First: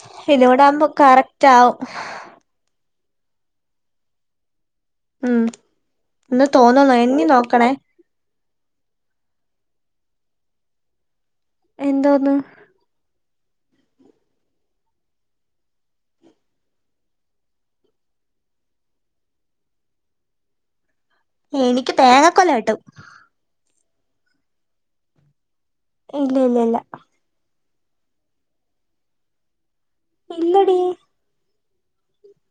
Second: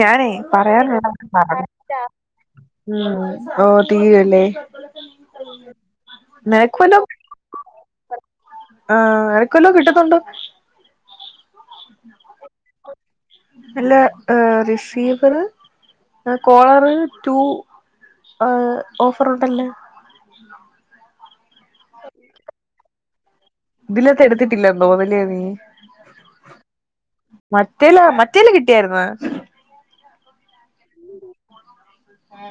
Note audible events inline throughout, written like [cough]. ഞാനേ ഇതിലൂടാകുമ്പോ പറയാനുള്ളതാണ്ട് കറക്റ്റ് പറയും ആവും ഉം ഓ തീരൊല്ലേ ഉം ഒന്ന് നിനക്ക് തോന്നുന്നു വല്ലതും എണ്ണി നോക്കണേ ആ ക്കല്ലോ കിട്ടുന്നുണ്ടോ എന്തോന്ന് അല്ല റിസീവറ് കോളറ് റ്റു ആ ഓഫറുണ്ടല്ല എനിക്ക് തേങ്ങ കൊല കിട്ടും ഇതിലത്തെ എടുത്തിട്ടില്ലന്നോ വലിയ നീ ഇല്ല ഇല്ല ഇല്ല മറ്റേല്ല മറ്റേല്ല കിട്ടിയായിരുന്ന ഇല്ലടി ആ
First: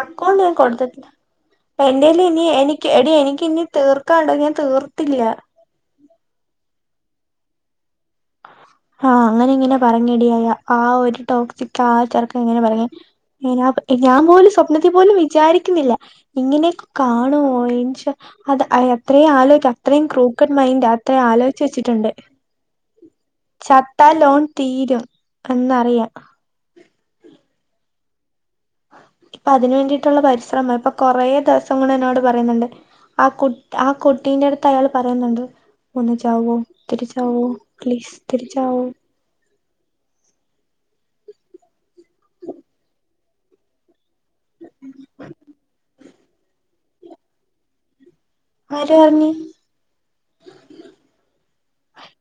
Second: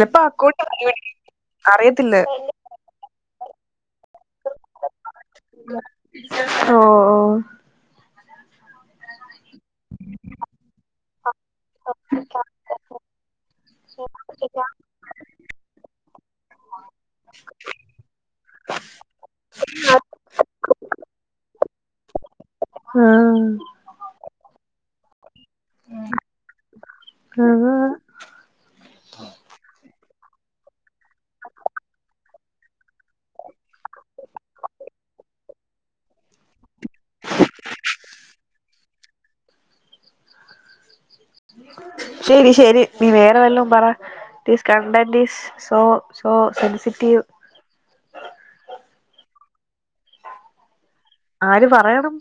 അകൗണ്ട് ഞാൻ കൊടുത്തിട്ടില്ല അറിയത്തില്ല എന്റേല് ഇനി എടി എനിക്ക് ഇനി തീർക്കാണ്ടോ ഞാൻ തീർത്തില്ല ഓ ഓ [unintelligible] ആ അങ്ങനെ ഇങ്ങനെ പറഞ്ഞടി ആ ഒരു ടോക്സിക് ആ ചെർക്കൻ ഇങ്ങനെ പറയ ഞാൻ പോലും സ്വപ്നത്തി പോലും വിചാരിക്കുന്നില്ല ഇങ്ങനെയൊക്കെ കാണുമോ അത് അയാ അത്രയും ആലോയ്ക അത്രയും ക്രൂക്കഡ് മൈൻഡ അത്രേ ആലോയ്ച്ച് വെച്ചിട്ടുണ്ട് ആ ചത്താൽ ലോൺ തീരും എന്നറിയാം ആ ഇപ്പൊ അതിന് വേണ്ടിയിട്ടുള്ള പരിശ്രമ ഇപ്പൊ കൊറേ ദിവസം കൊണ്ട് എന്നോട് പറയുന്നുണ്ട് ആ കുട്ട ആ കുട്ടീന്റെ അടുത്ത് അയാൾ പറയുന്നുണ്ട് ഒന്ന് ചാവോ തിരിച്ചാവോ പ്ലീസ് തിരിച്ചാവോ ശരി ശരി നീ വേറെ വല്ലവും പറ this content is so so sensitive ആര് പറഞ്ഞി ആര് പറയണം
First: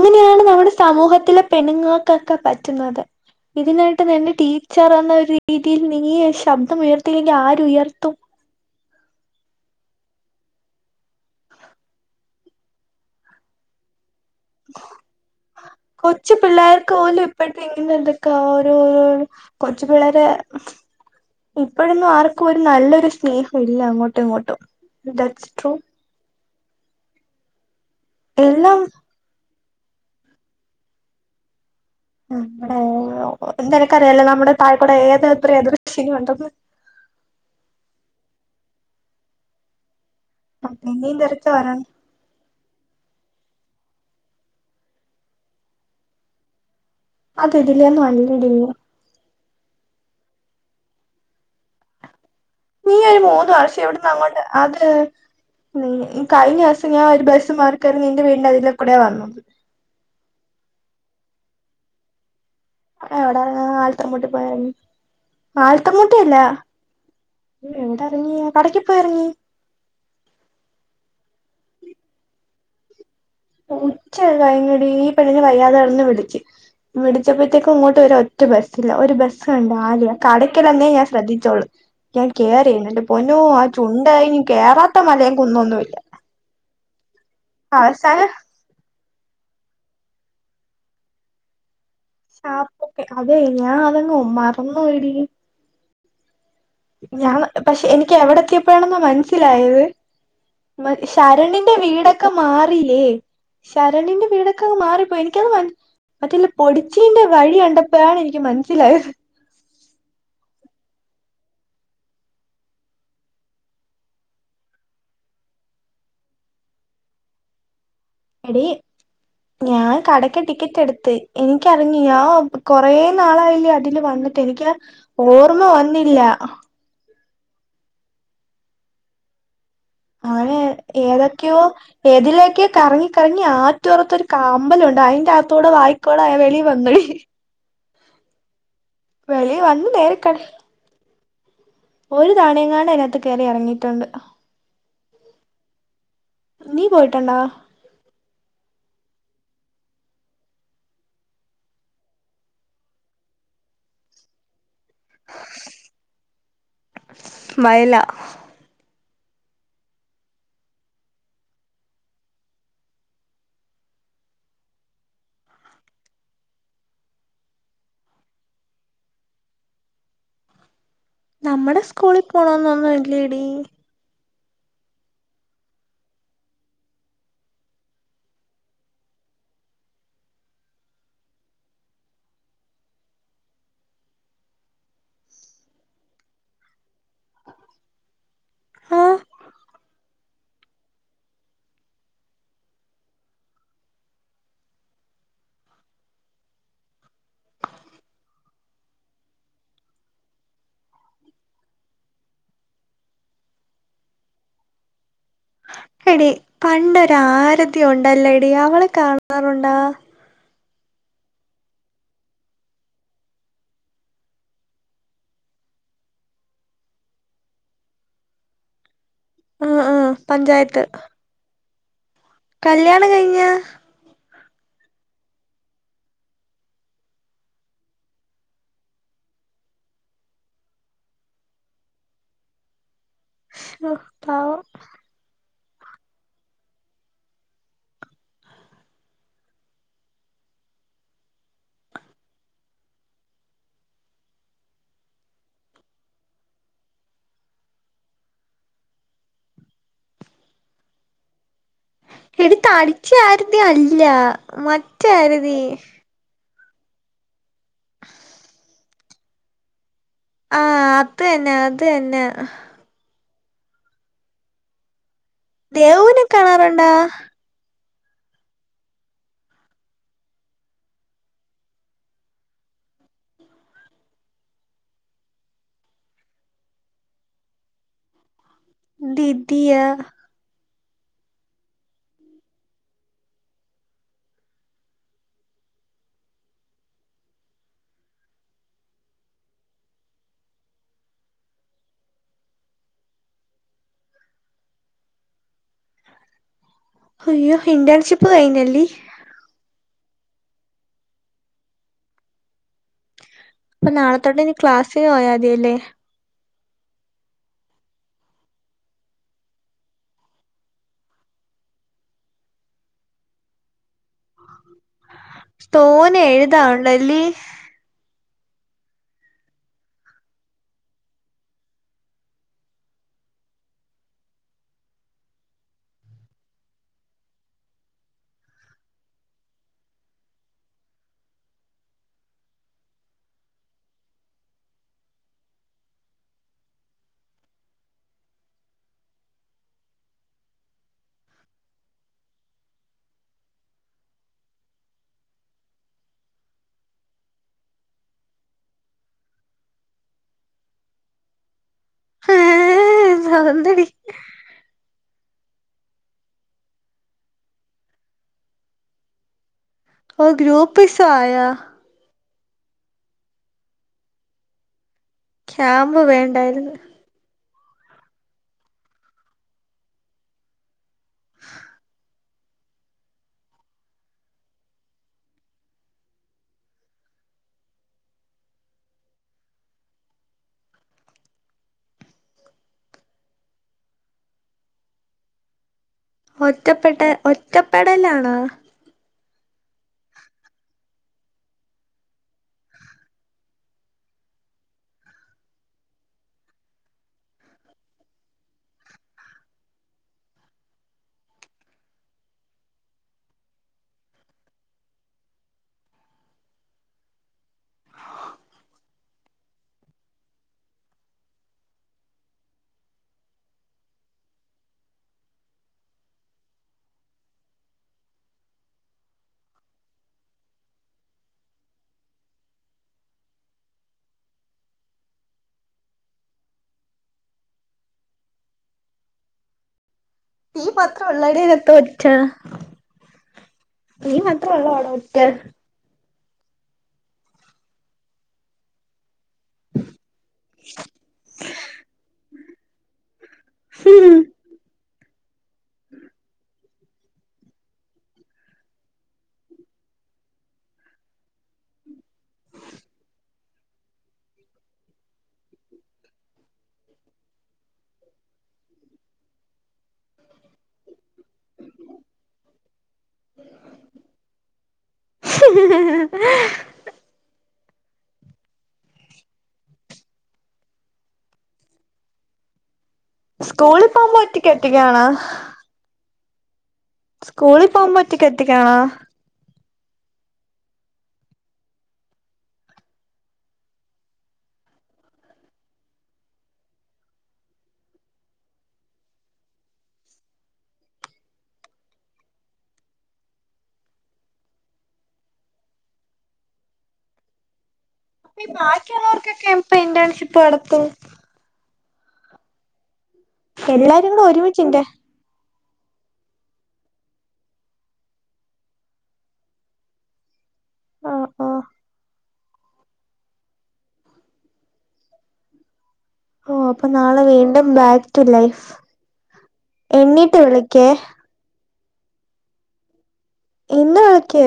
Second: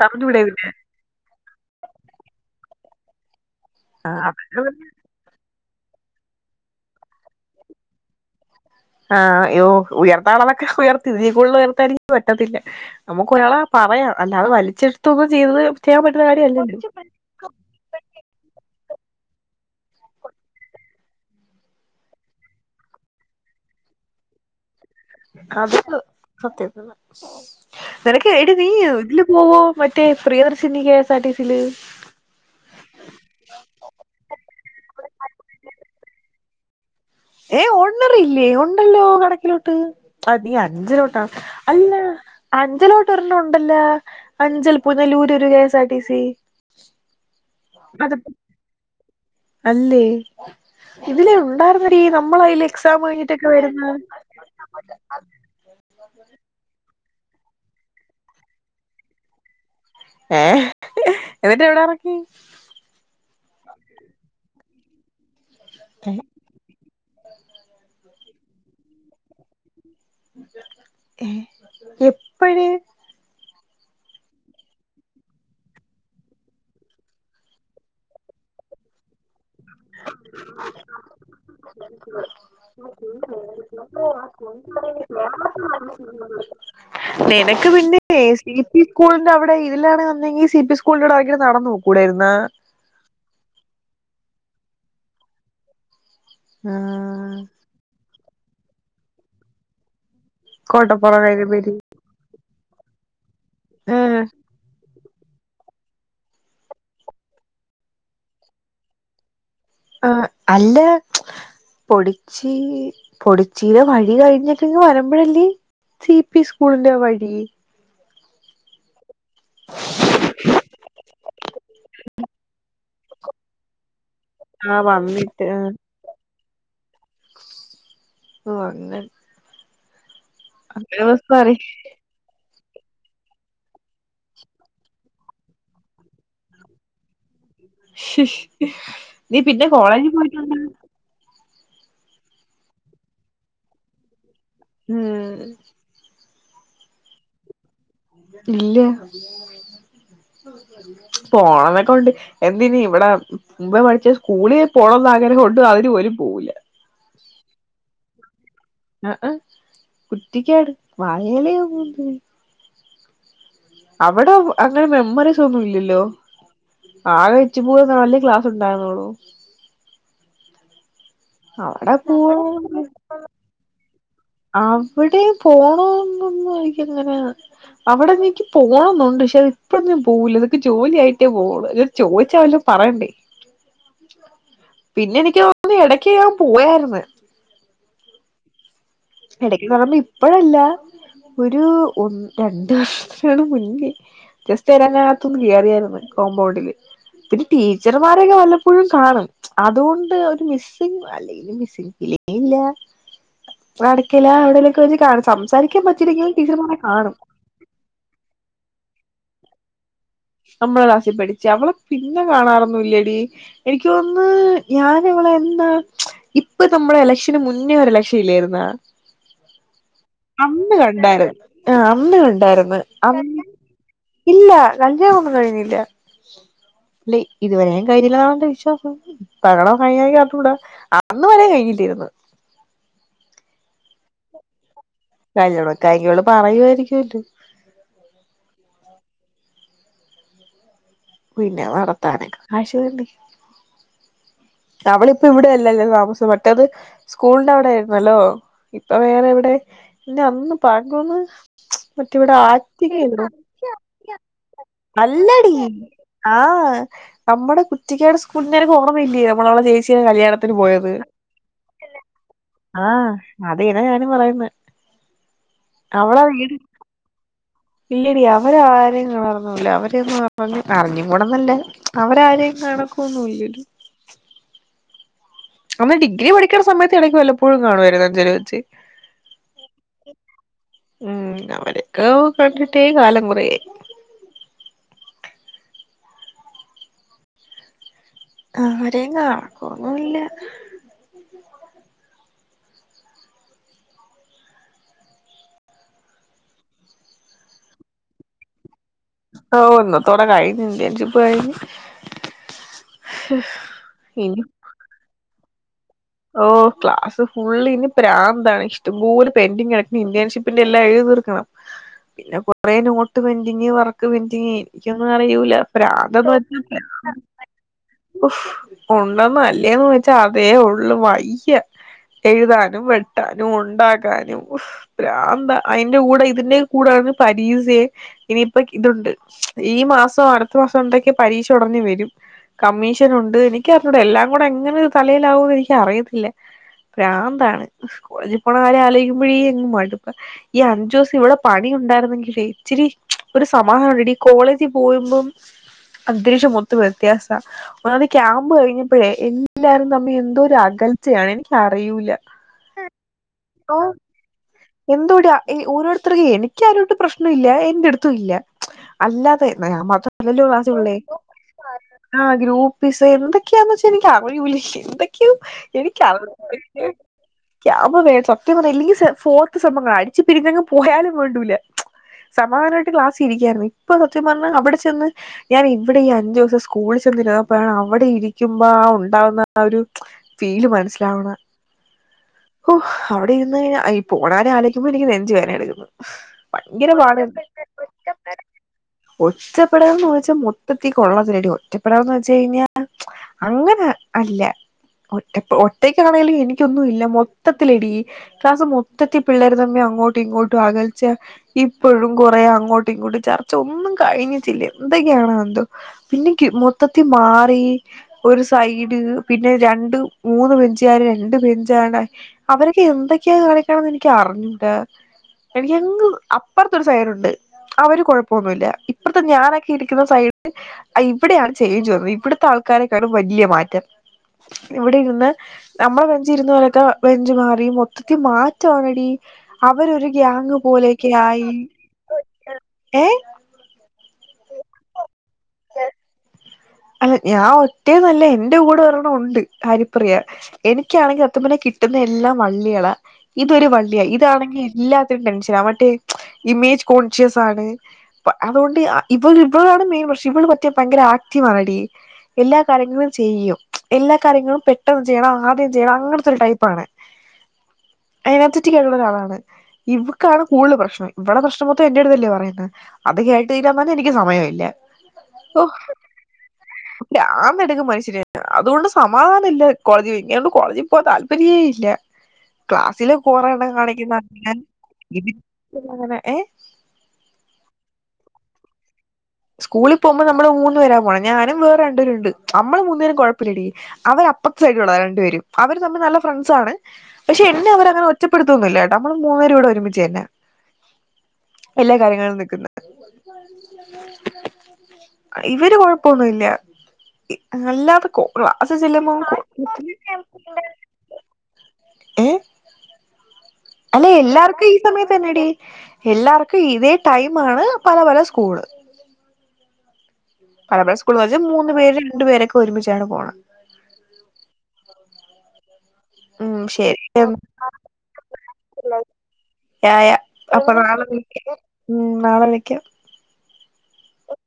പറഞ്ഞൂടെ പിന്നെ നമ്മുടെ സമൂഹത്തിലെ പെണ്ണുങ്ങൾക്കൊക്കെ പറ്റുന്നത് ഇതിനായിട്ട് ആ നിന്റെ അതൊക്കെ പിന്നെ ടീച്ചർ എന്ന ഒര് രീതിയിൽ നീ ശബ്ദം ഉയർത്തില്ലെങ്കിൽ ആരു ഉയർത്തും ആഹ് അയ്യോ ഉയർത്ത ആളൊക്കെ ഉയർത്തിതിക്കൂടു ഉയർത്തും പറ്റത്തില്ല നമുക്ക് ഒരാളെ പറയാം അല്ലാതെ വലിച്ചെടുത്തൊന്നും ചെയ്തത് ചെയ്യാൻ പറ്റുന്ന കൊച്ചു കാര്യല്ലല്ലോ പിള്ളേർക്ക് പോലും ഇപ്പട്ട ഇങ്ങനെ എന്തൊക്കെ ഓരോരോ കൊച്ചു പിള്ളേര് ഇപ്പോഴന്നും ആർക്കും ഒരു നല്ലൊരു സ്നേഹം ഇല്ല അങ്ങോട്ടും ഇങ്ങോട്ടും ഡസ്ടോ സത്യ നിനക്കട്ട നീ എല്ലാം ഇതില് പോവോ മറ്റേ പ്രിയദർശിനി കേസാർടിസില് ആ അ ഓ എന്താ എനിക്കറിയല്ലേ നമ്മുടെ താഴക്കൂടെ ഏതത്ര എതിർശീന ഉണ്ടന്ന് ഏ് ഉണ്ണറില്ലേ ഉണ്ടല്ലോ കടക്കിലോട്ട് അതീ അതിനേം അഞ്ചിലോട്ടാ തെരച്ചിൽ വരാണ് അല്ല അഞ്ചിലോട്ട് ഇോ ല്ല അഞ്ചൽ പൂുന്ന ലൂര് ഒരു K S R T C അത ഇതിില്ലന്ന് അത് മണിടു അല്ലേ ഇതിലെ ഉണ്ടായിർുന്ന രീ നീ ഒരു മൂന്ന് വർഷം എവിടന്ന് അങ്ങോണ്ട് അത് ന കഴിഞ്ഞ ദിവസം ഞൻ ബസ്സ് മാർക്കരു നിന്റെ വീണ്ട അതില കൂടെ വന്നത് ഏ എന്നിട്ട് എവിടാ ഇറക്കി എവിട ആൽത്തമ്മൂട്ടി പോയരുന്നു ആൽത്തമ്മൂട്ടിയല്ല എവിടാ ഇറങ്ങിയ കടക്ക് പോയിറങ്ങിയ ഏ എപ്പഴ ഉച്ചയ കഴകടി ഈ പെണ്ണിഞ് വയ്യാതെ ഇറന്ന് വിളിക്ക് വിടിച്ചപ്പോത്തേക്കും ഇങ്ങോട്ട് ഒ ഒറ്റ ബസ്സല്ല ഒരു ബ ണ്ട ആല കടയ്ക്കൽന്നേ ഞാൻ ശ്രദ്ധിച്ചോളൂ ഞാൻ കേയറിനല്ല പൊനു ആ ചുണ്ട ഇനി കേയറാത്ത മല കുുന്നൊന്നുമല്ല നിനക്ക് പിന്നെ സി പി സ്കൂളിന്റെ അവിടെ ഇതിലാണ് വന്നെങ്കിൽ സി പി സ്കൂളിന്റെ അവിടെ ഭയങ്കം നടന്നു നോക്കും ാപ്പൊക്കെ അതെ ഞാൻ അതങ്ങങ് മറന്ന പോടി ഞാൻ പക്ഷെ എനിക്ക് എവിടെ എത്തിയപ്പോാണെന്ന മനസ്സിലായത് മ കോട്ടപ്പുറം കൈനപേരി ശരണിന്റെ വീടൊക്കെ മാറല്ലേ ആഹ് ശരണിന്റെ വീടൊക്കെ അങ് മാറിപ്പോയി എനിക്ക് എിക്കത് മറ്റില്ല പൊടിച്ചീറെ വഴി കണ്ടപ്പോാണ് എനിക്ക് മനസ്സിലായത് ആ അല്ല പൊടിച്ചി പൊടിച്ചിയിലെ വഴി കഴിഞ്ഞിട്ടെ വരുമ്പഴല്ലേ സി പി സ്കൂളിന്റെ വഴി എടി ഞാൻ കടക്ക് ടിക്കറ്റ് എടുത്ത് എനിക്കറങ്ങ ഞാ കൊറ നാളായില്ലേ അതില് വന്നിട്ട് എനിക്ക് ആ വന്നിട്ട് ഓർമ്മ വന്നില്ല ഓ അങ്ങനെ അങ്ങനെ ബസ് മാറി ഏതൊക്കെയോ ഏതിലേക്ക് കറങ്ങി കറങ്ങി ആറ്റോറത്തൊരു കമ്പലംണ്ട് അയിൻറ അകത്തോടെ വായിക്കോടെ വെളി വന്ന നീ പിന്നെ വന്ന് കോളേജിൽ നേരെ കട പോയിട്ടന്ന ഒരു താണയംങ്ങാണ്ട് അതിനകത്ത് കയറി ഇറങ്ങിയിട്ടുണ്ട് ഉം നീ പോയിട്ടണ്ടാ ഇല്ല പോണം എന്നൊക്കെ ഉണ്ട് എന്തിനി ഇവിടെ മുമ്പേ പഠിച്ച സ്കൂള പുളന്നാങ്ങനെ കൊണ്ട് അതിന് ഒരുല പോവില്ല വയല ആ് ആഹ കുട്ടിക്കാട് വായലയാോ പോന്ത അവിടെ അങ്ങനെ മെമ്മറീസ് ഒന്നും ഇല്ലല്ലോ ആകഴച്ച് പോൂന്നെ വലിയ ക്ലാസ് ഉണ്ടായിരുന്നോളു നമ്മടെ അവിടെ സ്കൂളിൽ പോവാ പോണന്നൊന്നും ഇല്ലേടി അവിടെ പോണുന്നൊന്നു എനിക്ക് ഇങ്ങനെ അവിടെന്നനിക്ക് പോകണന്നുണ്ട് പക്ഷെ അത് ഇപ്പ ഞാൻ പോകൂല ഇതൊക്ക് ജോലി ആയിട്ടേ പോകണ ചോദിച്ചല്ലോ പറയണ്ടേ പിന്നെ എനിക്ക് തോന്നി ഇടക്ക് ഞാൻ പോയാരുന്ന് ആ ഇടയ്ക്ക്ന്ന് പറയുമ്പോ ഇപ്പഴല്ല ഒരു ഒ രണ്ടു വർഷത്തിലങ്ങാണ് മുന്നേ ജസ്റ്റ് അതികത്തുന്ന് കയറിയായിരുന്നു കോമ്പൗണ്ടില് പിന്നെ ടീച്ചർമാരൊക്കെ വല്ലപ്പോഴും കാണും അതുകൊണ്ട് ഒരു മിസ്സിംഗ അല്ലെങ്കലും മിസ്സി- ല്ല നടക്കല അവിടെലൊക്കെ വച്ച് കാണ- എടി പണ്ടൊരു ആരതി ഉണ്ടല്ലോടി അവളെ കാണാറുണ്ടാ നമ്മടെ ക്ലാസ്സിൽ പഠിച്ചേ അവളെ പിന്നെ കാണാറൊന്നുമില്ലടി എനിക്ക് തോന്നുന്നു ഞാൻ അവളെ എന്നാ ഇപ്പ നമ്മള് ഇലക്ഷന് മുന്നേ ഒരു ഇലക്ഷൻ ഇല്ലായിരുന്നാ ആഹ് ആഹ് അന്ന് പഞ്ചായത്ത് കണ്ടാരുന്ന് അന്ന് കണ്ടാരുന്നു കല്യാണം അന്ന് കഴിഞ്ഞാ ഇല്ല കല്യാണം ഒന്നും കഴിഞ്ഞില്ല കള്ളി ഇതുവരെ കഴിഞ്ഞില്ല എന്നാണന്റെ വിശ്വാസം ഇപ്പഴങ്ങാണം കഴിഞ്ഞ എന്നറിഞ്ഞ് കൂടാ അന്ന് വരെ കഴിഞ്ഞില്ലാ രുന്നു [unintelligible] കല്യാണമൊക്കെ ആയെങ്കില് അവള് പറയുവാരിക്കൂല്ലോ പിന്നെ നടത്താനൊക്കെ കാശ് വേണ്ടേ അവളിപ്പോ ഇവിടെയല്ലല്ലോ താമസം മറ്റേത് സ്കൂളിന്റെ അവിടെ ആയിരുന്നല്ലോ ഇപ്പൊ വേറെ എവിടെ [unintelligible] മറ്റേ ഇവിടെ ആറ്റിങ്ങ എടുത്തടിച്ച ഇല്ലേ ആരതി അല്ല അല്ലടി മറ്റാരതി ആ നമ്മുടെ കുറ്റിക്കാട് സ്കൂള് നിനക്ക് ഓർമ്മയില്ലേ നമ്മളവിടെ ചേ ച്ചീടെ കല്യാണത്തിന് ആഹ് പോയത് അത് തന്നെ അത് തന്നെ ആ അത് തന്നാ ഞാനും പറയുന്നേ ദേവുവിനെ കാണാറുണ്ടാ ഇല്ലടി അവരെ ആരെയും കാണാറൊന്നുമില്ല അവരെയൊന്നും അറിഞ്ഞ് അറിഞ്ഞ് കൂടെന്നല്ല അവരെ ആരെയും കാണക്കമൊന്നും ഇല്ലല്ലോ നമ്മള് ഡിഗ്രി പഠിക്കുന്ന സമയത്ത് ഇടയ്ക്ക് വല്ലപ്പോഴും കാണുവായിരുന്നു അഞ്ചല് വെച്ച് ദിദിയ ഉം അവരൊക്കെ കണ്ടിട്ടേ കാലം കുറെയായി ആരേം കാണക്ക ഒന്നുവില്ല അയ്യോ ഇന്റേൺഷിപ്പ് കഴിഞ്ഞല്ലേ ഓ ഇന്നത്തോടെ കഴിഞ്ഞു ഇന്റൻഷിപ്പ് കഴിഞ്ഞു അപ്പൊ നാളെതൊട്ട് ഇനി ക്ലാസ്സിന് പോയാ മതി അല്ലേ ഓ ക്ലാസ് ഫുള്ള് ഇനി പ്രാന്താണ് ഇഷ്ടം പെന്റിങ്ങ് കിടക്കുവാ ഇന്റേൺഷിപ്പിന്റെ എല്ലാം എഴുതി തീർക്കണം പിന്നെ കൊറേ note pending work pending എനിക്കൊന്നും അറിയൂല തോനെ ഫ്രാന്തെന്ന് വച്ചാൽ എഴുതാനുണ്ടല്ലി ഭ്രാന്ത് ഓ ഉണ്ടെന്നോ അല്ലേന്ന് ചോദിച്ചാ അതേ ഉളള് വയ്യാ എഴുതാനും വെട്ടാനും ഉണ്ടാക്കാനും ഭ്രാന്താ അതിന്റെ കൂടെ ഇതിന്റെയും കൂടെ പരീക്ഷയും ഇനിയിപ്പൊ ഇതുണ്ട് ഈ മാസം അടുത്ത മാസം എന്തൊക്കെയൊ പരീക്ഷ ഉടനെ വരും കമ്മീഷൻ ഉണ്ട് എനിക്ക് അറിഞ്ഞൂട എല്ലാം കൂടെ എങ്ങനെ തലയിലാവുന്ന് എനിക്ക് അറിയത്തില്ല പ്രാന്താണ് കോളേജിൽ പോണ കാര്യം ആലോചിക്കുമ്പോഴ അങ്ങ് മടുപ്പാണ് ഈ അഞ്ചു ദിവസം ഇവിടെ പണി ഉണ്ടായിരുന്നെങ്കിലേ ഇച്ചിരി ഒരു സമാധാനം ഉണ്ടെടി ഈ കോളേജിൽ പോകുമ്പം അന്തരീക്ഷം മൊത്തം വ്യത്യാസവാ ഒന്നാമത് ക്യാമ്പ് കഴിഞ്ഞപ്പോഴേ എല്ലാവരും തമ്മിൽ എന്തോ അകൽച്ചയാണ് എനിക്ക് അറിയൂല്ല സൗന്ദടി എന്തുവാടെ ഓരോരുത്തർക്ക് എനിക്ക് ആരുവായിട്ടും പ്രശ്നം ഇല്ല എന്റടുത്തും ഇല്ല അല്ലാതെ ഞാൻ ഓ മാത്രമല്ലല്ലോ ക്ലാസ്സിലുള്ളേ ഗ്രൂപ്പിസം ആയോ ആ ഗ്രൂപ്പിസം എന്തൊക്കെയാന്ന് വെച്ചാ എനിക്കറിയൂല്ല എന്തൊ ക്കെ ക്യാമ്പ് എനിക്കറിഞ്ഞുകൂടാ വേണ്ടായിരുന്നു [unintelligible] ക്യാമ്പ് സത്യം പറഞ്ഞാ ഇല്ലങ്കിൽ ഫോൺ അ സംഭവങ്ങൾ അടിച്ച് പിരിഞ്ഞങ്ങ് പോയാലും വേണ്ടൂല്ല സമാധാനമായിട്ട് ക്ലാസിൽ ഇരിക്കായിരുന്നു ഇപ്പൊ സത്യം പറഞ്ഞ അവിടെ ചെന്ന് ഞാൻ ഇവിടെ ഈ അഞ്ചു ദിവസം സ്കൂളിൽ ചെന്നിരുന്നപ്പോ ആണ് അവിടെ ഇരിക്കുമ്പോ ആ ഉണ്ടാവുന്ന ആ ഒരു ഫീല് മനസ്സിലാവണെ ഓ അവിടെ ഇരുന്ന് ഈ പോണ കാര്യം ആലോചിക്കുമ്പോ എനിക്ക് നെഞ്ചു വേദന എടുക്കുന്നു. ഭയങ്കര ഒറ്റപ്പെട്ട ഒറ്റപ്പെടലാണോ ഒറ്റപ്പെടുവോന്ന് ചോദിച്ചാൽ മൊത്തത്തിൽ കൊള്ളത്തില്ലടി ഒറ്റപ്പെടുവോന്ന് ചോദിച്ച് കഴിഞ്ഞാ അങ്ങനെ അല്ല ഒറ്റ ഒറ്റക്കാണേലും എനിക്കൊന്നും ഇല്ല മൊത്തത്തിലെടി ക്ലാസ് മൊ മുറ്റത്തി പിള്ളേർ തമ്മി അങ്ങോട്ടും ഇങ്ങോട്ടും അകൽച്ച ഇപ്പോഴും കുറേ അങ്ങോട്ടും ഇങ്ങോട്ടും ചർച്ച ഒന്ന്ും കഴിഞ്ഞിട്ടില്ല എന്തൊക്കെയണോ എന്തോ പിന്നെ മൊത്തത്തി മാറി ഒരു സൈഡ് പിന്നെ രണ്ട് മൂന്ന് ബെഞ്ചുകാര് രണ്ട് ബെഞ്ചാണ് അവരൊക്കെ എന്തൊക്കെയാണ എനിക്ക് അറിഞ്ഞിട്ട എനിിക്കങ് അപ്പുറത്തരു സൈഡുണ്ട് അവര് കുഴപ്പൊന്നുമല്ല ഇപ്പറത്തെ ഞാനൊക്കെ ഇരിക്കുന്ന സൈഡിൽ ഇവിടെയാണ് ചെയ്യയുംന്നുന്നത് ഇവിടത്തെ ആൾക്കാരെക്കാടും വലിയ മാറ്റം ഇവിടെ ഇരുന്ന് നമ്മുടെ ബെഞ്ച് ഇരുന്ന് പോലത്ത ബെഞ്ച് മാറി മൊത്തത്തി മാറ്റി ോണടി അവർ ഒരു ഈ മാത്രം ഒള്ളടെരത്ത ഒച്ച ഏ ഈ മാത്ര അടടുക്ക അല്ല ഞാൻ ഒറ്റേ നല്ല എൻന്റെ കൂടെ പറരെണം ഉണ്ട് ഹരിപ്രിയ എനിക്കാണെങ്കിൽ അത്തമനെ കിട്ടുന്ന എല്ലാം വള്ളികളാ ഇതൊരു വള്ളിയാ ഇതാണെങ്ക അ എല്ല റ്റേ ഇമേജ് കോൺഷ്യ ആണ് അതുകൊണ്ട് ഇ ശിവു മത്തിയ പങ്കര മടി എല്ലാ കാര്യങ്ങളും ചെയ്യും എല്ലാ കാര്യങ്ങളും പെട്ടെന്ന് ചെയ്യണം ആദ്യം ചെയ്യണം അങ്ങനത്തെ ടൈപ്പാണ് എനർജറ്റിക് ആയിട്ടുള്ള ഒരാളാണ് ഇവക്കാണ് കൂടുതൽ പ്രശ്നം ഇവിടെ പ്രശ്നമൊത്തവ എന്റെറ ഇടുതല്ലേ പറയുന്നത് അത് കേട്ട് തീരാന്ന് പറഞ്ഞാ എനിക്ക് സമയമ ഇല്ല ഉ ല്ല ആന്നടുക്ക്ും മനുഷ്യര അതുകൊണ്ട് സമാധാന ഇല്ല കോളേജിൽ ഇങ്ങൊണ്ട് കോളേജിൽ പോവാ താല്പര്യമേ ഇല്ല ക്ലാസ്സിലറണ്ണ സ്കൂളിൽ പോകുമ്പോ കാണിക്കുന്ന ഒറ്റക്ക് ഒറ്റക്കാണോ ഞാൻങ്ങനെ ഏ സ്കൂളിൽ പോകുമൻ പറ്റ കത്തിക്കണോ സ്കൂളിൽ പോകുമ്പോൾ നമ്മള് മൂന്ന്ുേരാ പോകണം ഞാനും വേറെ രണ്ടപേരു ഉണ്ട് നമ്മള് മൂന്നുേും കുഴപ്പില്ലട അവപ്പ സഡ രണ്ടു പേര അവര് തമ്മിൽ നല്ല ഫ്രണ്ട്സാണ് പക്ഷെ എന്നെ അവരങ്ങനെ ഒറ്റപ്പെടുത്തന്നില്ല നമ്മൾ മൂന്നര ഒരുമിച്ചുന്ന എല്ലാ കാര്യങ്ങളും നിക്കുന്ന ഇവര് കൊഴപ്പൊന്നുമല്ല അല്ലാ അപ്പൊഈ ബാക്കിയുള്ളവർക്കൊക്കെ ഇപ്പൊ ഇന്റേൺഷിപ്പ് നടത്തു ഏ എല്ലാരും അല്ലെ കൂടെ എല്ലാർക്കും ഈ ഒരുമിച്ചിന്റെ സമയത്ത്ന്നെട എല്ലാർക്കും ഇതേ ടൈം ആണ് പല പല സ്കൂള് പലമ്പഴ ആ സ്കൂൾ എന്ന് വച്ച് ആ മൂന്നു പേര് രണ്ടു പേരൊക്കെ ഒരുമിച്ചാണ് പോണം ഓ അപ്പൊ ശരി നാളെ വീണ്ടും ബാക്ക് ടു ലൈഫ് ായ എണ്ണീട്ട് അപ്പൊ വിളിക്കേ നാളെ വിളക്ക് ഉം നാളെ വിളക്ക ഇന്ന് വിളക്കേ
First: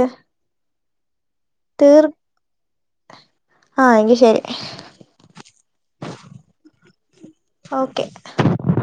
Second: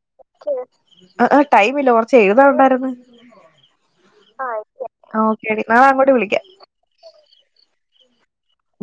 ആ ടൈമില്ല കൊറച്ച് എഴുതാ ഉണ്ടായിന്ന് ആ എങ്കി ശരി ആ ഓെടി ന അങ്ങോട്ട് വിളിക്കാം ഓക്കെ ഉം